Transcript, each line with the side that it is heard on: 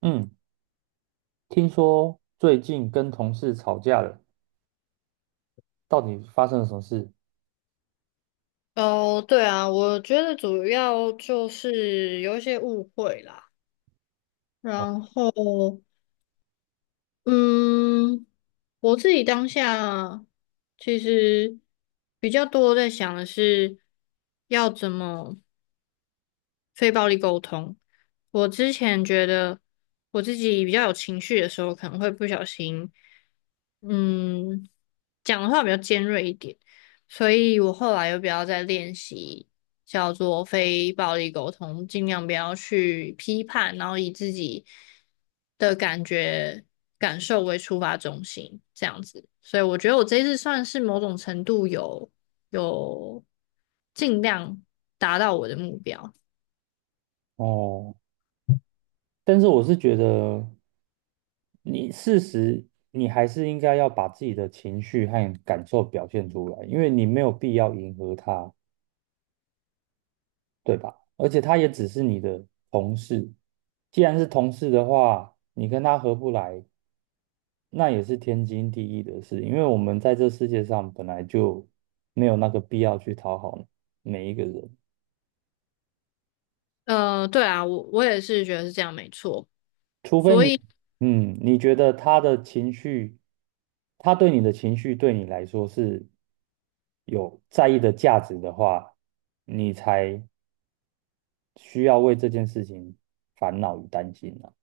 right: 嗯，听说最近跟同事吵架了，到底发生了什么事？
left: 哦，对啊，我觉得主要就是有一些误会啦，
right: 哦，
left: 然后，嗯，我自己当下其实比较多在想的是要怎么。非暴力沟通。我之前觉得我自己比较有情绪的时候，可能会不小心，嗯，讲的话比较尖锐一点，所以我后来又比较在练习叫做非暴力沟通，尽量不要去批判，然后以自己的感觉感受为出发中心，这样子。所以我觉得我这一次算是某种程度有有尽量达到我的目标。
right: 哦但是我是觉得你事实，你还是应该要把自己的情绪和感受表现出来，因为你没有必要迎合他，对吧？而且他也只是你的同事，既然是同事的话，你跟他合不来，那也是天经地义的事，因为我们在这世界上本来就没有那个必要去讨好每一个人。
left: 对啊，我也是觉得是这样，没错。
right: 除非
left: 所
right: 你，
left: 以
right: 嗯，你觉得他的情绪，他对你的情绪对你来说是有在意的价值的话，你才需要为这件事情烦恼与担心啊。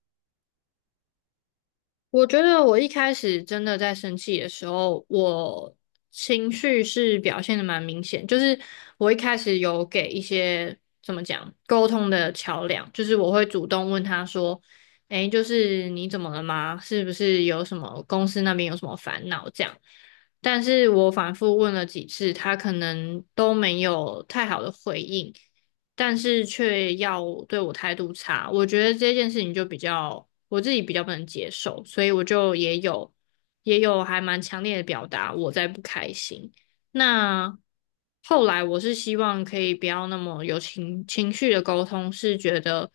left: 我觉得我一开始真的在生气的时候，我情绪是表现的蛮明显，就是我一开始有给一些怎么讲沟通的桥梁，就是我会主动问他说：“诶，就是你怎么了吗？是不是有什么公司那边有什么烦恼这样？”但是我反复问了几次，他可能都没有太好的回应。但是却要对我态度差，我觉得这件事情就比较我自己比较不能接受，所以我就也有还蛮强烈的表达我在不开心。那后来我是希望可以不要那么有情绪的沟通，是觉得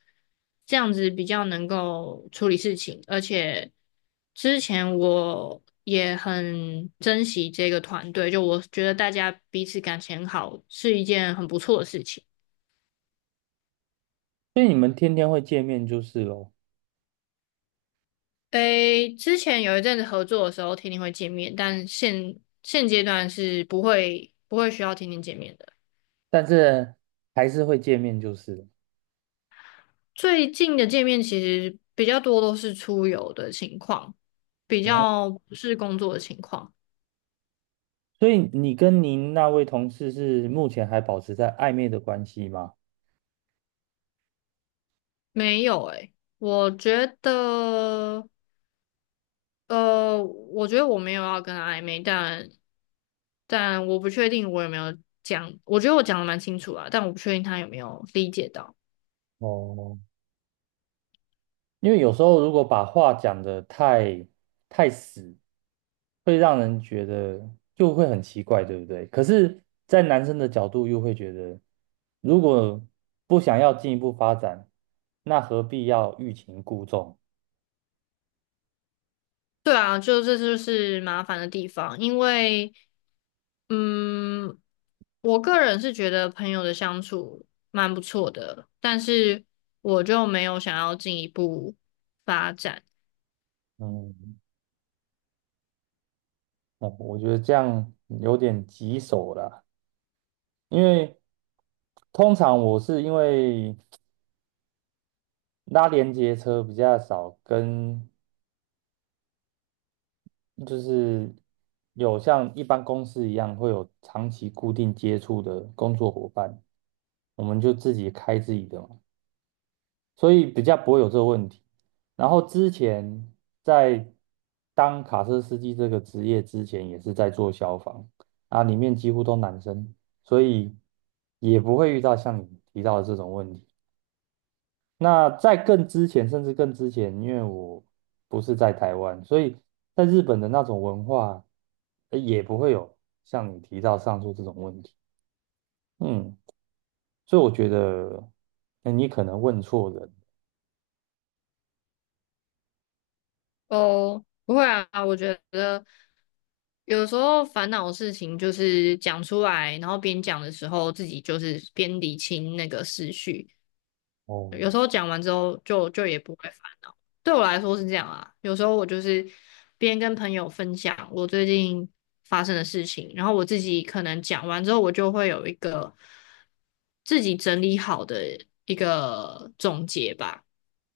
left: 这样子比较能够处理事情，而且之前我也很珍惜这个团队，就我觉得大家彼此感情很好是一件很不错的事情。
right: 所以你们天天会见面就是咯，
left: 诶，之前有一阵子合作的时候，天天会见面，但现阶段是不会需要天天见面的。
right: 但是还是会见面就是了。
left: 最近的见面其实比较多都是出游的情况，比
right: 哦，
left: 较不是工作的情况。
right: 所以你跟您那位同事是目前还保持在暧昧的关系吗？
left: 没有诶，我觉得，我觉得我没有要跟他暧昧，但我不确定我有没有讲，我觉得我讲的蛮清楚啊，但我不确定他有没有理解到。
right: 哦，因为有时候如果把话讲得太死，会让人觉得就会很奇怪，对不对？可是，在男生的角度又会觉得，如果不想要进一步发展，那何必要欲擒故纵？
left: 对啊，就这就是麻烦的地方，因为，嗯，我个人是觉得朋友的相处蛮不错的，但是我就没有想要进一步发展。
right: 嗯，那我觉得这样有点棘手啦，因为通常我是因为拉连接车比较少跟就是有像一般公司一样会有长期固定接触的工作伙伴，我们就自己开自己的嘛，所以比较不会有这个问题。然后之前在当卡车司机这个职业之前，也是在做消防啊，里面几乎都男生，所以也不会遇到像你提到的这种问题。那在更之前，甚至更之前，因为我不是在台湾，所以在日本的那种文化，也不会有像你提到上述这种问题。嗯，所以我觉得，那你可能问错人。
left: 哦，不会啊，我觉得有时候烦恼的事情就是讲出来，然后边讲的时候自己就是边理清那个思绪，
right: 哦
left: 有时候讲完之后就也不会烦。对我来说是这样啊，有时候我就是边跟朋友分享我最近发生的事情，然后我自己可能讲完之后，我就会有一个自己整理好的一个总结吧。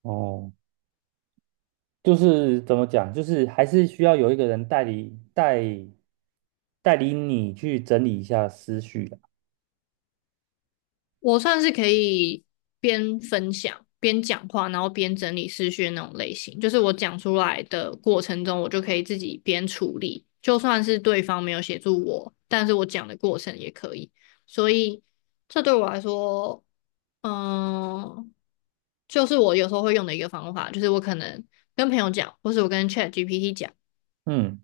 right: 哦，就是怎么讲，就是还是需要有一个人代理你去整理一下思绪的。
left: 我算是可以边分享边讲话，然后边整理思绪的那种类型。就是我讲出来的过程中，我就可以自己边处理，就算是对方没有协助我，但是我讲的过程也可以。所以这对我来说，嗯，就是我有时候会用的一个方法，就是我可能跟朋友讲，或是我跟 ChatGPT 讲
right: 嗯。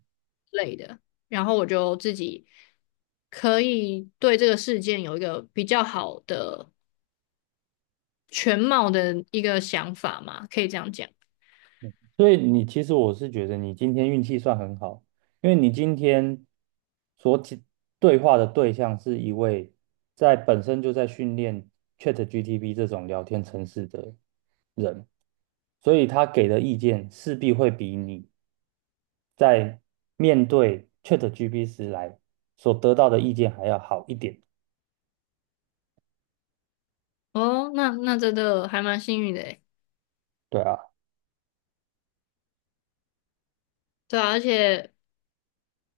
left: 类的，然后我就自己可以对这个事件有一个比较好的全貌的一个想法嘛，可以这样讲。
right: 所以你其实我是觉得你今天运气算很好，因为你今天所解对话的对象是一位在本身就在训练 ChatGPT 这种聊天程式的人，所以他给的意见势必会比你在面对 ChatGPT 时来所得到的意见还要好一点。
left: 哦，那真的还蛮幸运的诶。
right: 对啊，
left: 对啊，而且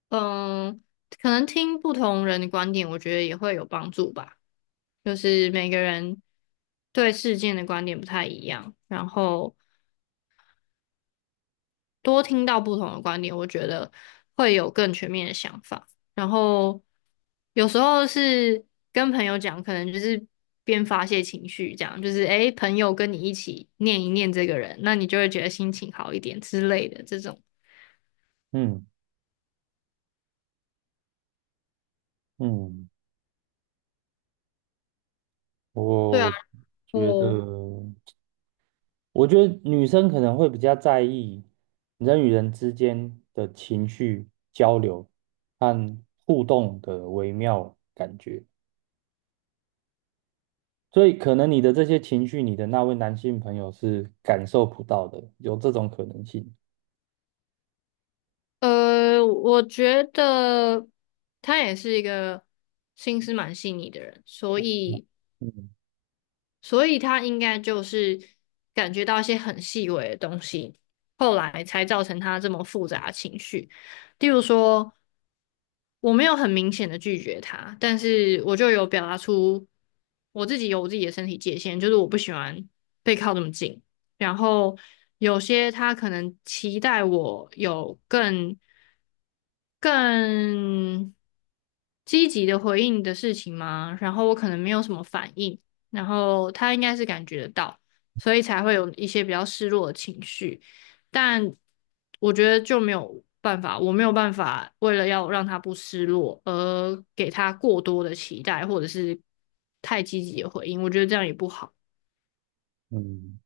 left: 嗯，可能听不同人的观点，我觉得也会有帮助吧。就是每个人对事件的观点不太一样，然后多听到不同的观点，我觉得会有更全面的想法。然后有时候是跟朋友讲，可能就是边发泄情绪，这样就是诶，朋友跟你一起念一念这个人，那你就会觉得心情好一点之类的这种。
right: 嗯嗯，
left: 对啊，
right: 我
left: 然
right: 觉得。
left: 后
right: 我觉得女生可能会比较在意人与人之间的情绪交流和互动的微妙感觉，所以可能你的这些情绪，你的那位男性朋友是感受不到的，有这种可能性。
left: 我觉得他也是一个心思蛮细腻的人，
right: 嗯
left: 所以他应该就是感觉到一些很细微的东西，后来才造成他这么复杂的情绪。例如说，我没有很明显的拒绝他，但是我就有表达出我自己有我自己的身体界限，就是我不喜欢被靠这么近。然后有些他可能期待我有更积极的回应你的事情吗？然后我可能没有什么反应，然后他应该是感觉得到，所以才会有一些比较失落的情绪。但我觉得就没有办法，我没有办法为了要让他不失落而给他过多的期待，或者是太积极的回应，我觉得这样也不好。
right: 嗯，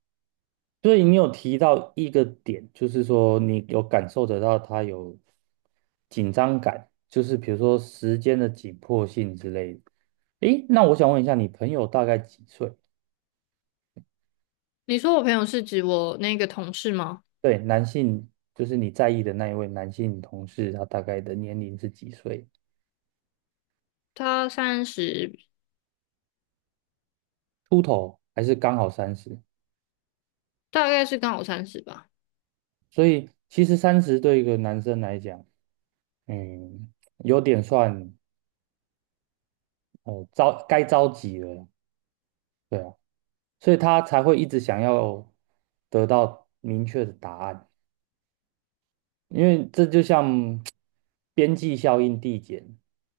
right: 所以你有提到一个点，就是说你有感受得到他有紧张感，就是比如说时间的紧迫性之类的。诶，那我想问一下，你朋友大概几岁？
left: 你说我朋友是指我那个同事吗？
right: 对，男性就是你在意的那一位男性同事，他大概的年龄是几岁？
left: 他三十，
right: 秃头还是刚好三十？
left: 大概是刚好三十吧，
right: 所以其实三十对一个男生来讲，嗯，有点算着急了。对啊，所以他才会一直想要得到明确的答案。因为这就像边际效应递减，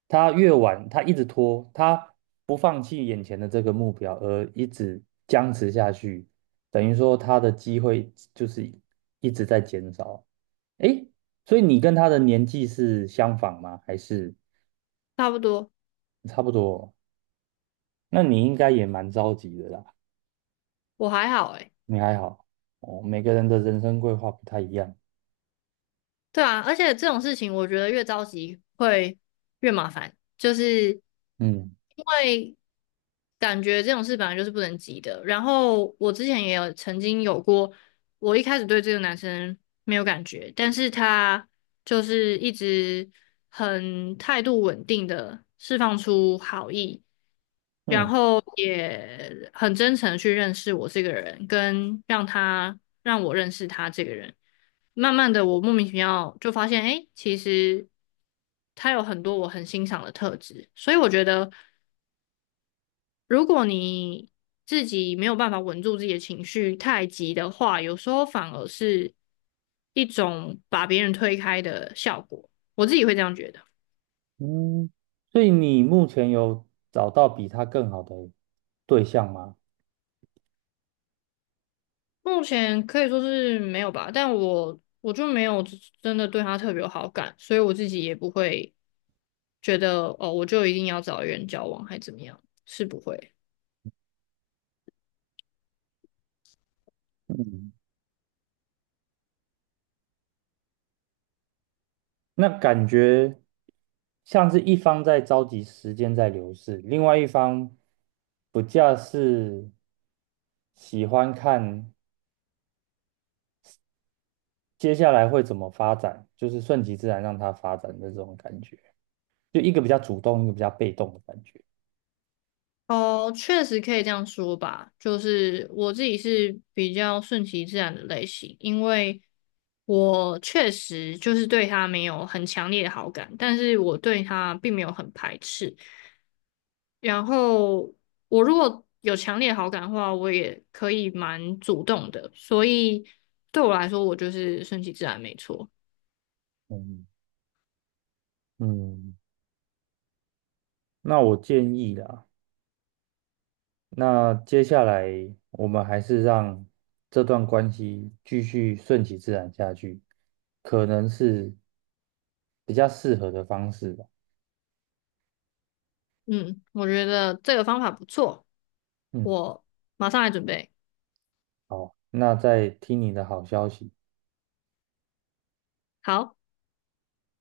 right: 他越晚，他一直拖，他不放弃眼前的这个目标，而一直僵持下去，等于说他的机会就是一直在减少。诶，所以你跟他的年纪是相仿吗？还是
left: 差不多。
right: 差不多？那你应该也蛮着急的啦，
left: 我还好诶。
right: 你还好哦。每个人的人生规划不太一样，
left: 对啊，而且这种事情我觉得越着急会越麻烦，就是
right: 嗯
left: 因为感觉这种事本来就是不能急的。然后我之前也有曾经有过我一开始对这个男生没有感觉，但是他就是一直很态度稳定的释放出好意，然
right: 嗯。
left: 后也很真诚的去认识我这个人，跟让他让我认识他这个人。慢慢的，我莫名其妙就发现，哎，其实他有很多我很欣赏的特质，所以我觉得。如果你自己没有办法稳住自己的情绪，太急的话，有时候反而是一种把别人推开的效果。我自己会这样觉得。
right: 嗯，所以你目前有找到比他更好的对象吗？
left: 目前可以说是没有吧，但我就没有真的对他特别有好感，所以我自己也不会觉得哦，我就一定要找一个人交往还怎么样，是不会。
right: 嗯，那感觉像是一方在着急时间在流逝，另外一方不假是喜欢看接下来会怎么发展，就是顺其自然让他发展的这种感觉，就一个比较主动，一个比较被动的感觉。
left: 哦，确实可以这样说吧。就是我自己是比较顺其自然的类型，因为我确实就是对他没有很强烈的好感，但是我对他并没有很排斥。然后我如果有强烈的好感的话，我也可以蛮主动的，所以对我来说，我就是顺其自然，没错。
right: 嗯嗯，那我建议啦。那接下来我们还是让这段关系继续顺其自然下去，可能是比较适合的方式吧。
left: 嗯，我觉得这个方法不错，
right: 嗯，
left: 我马上来准备。
right: 好，那再听你的好消息。
left: 好。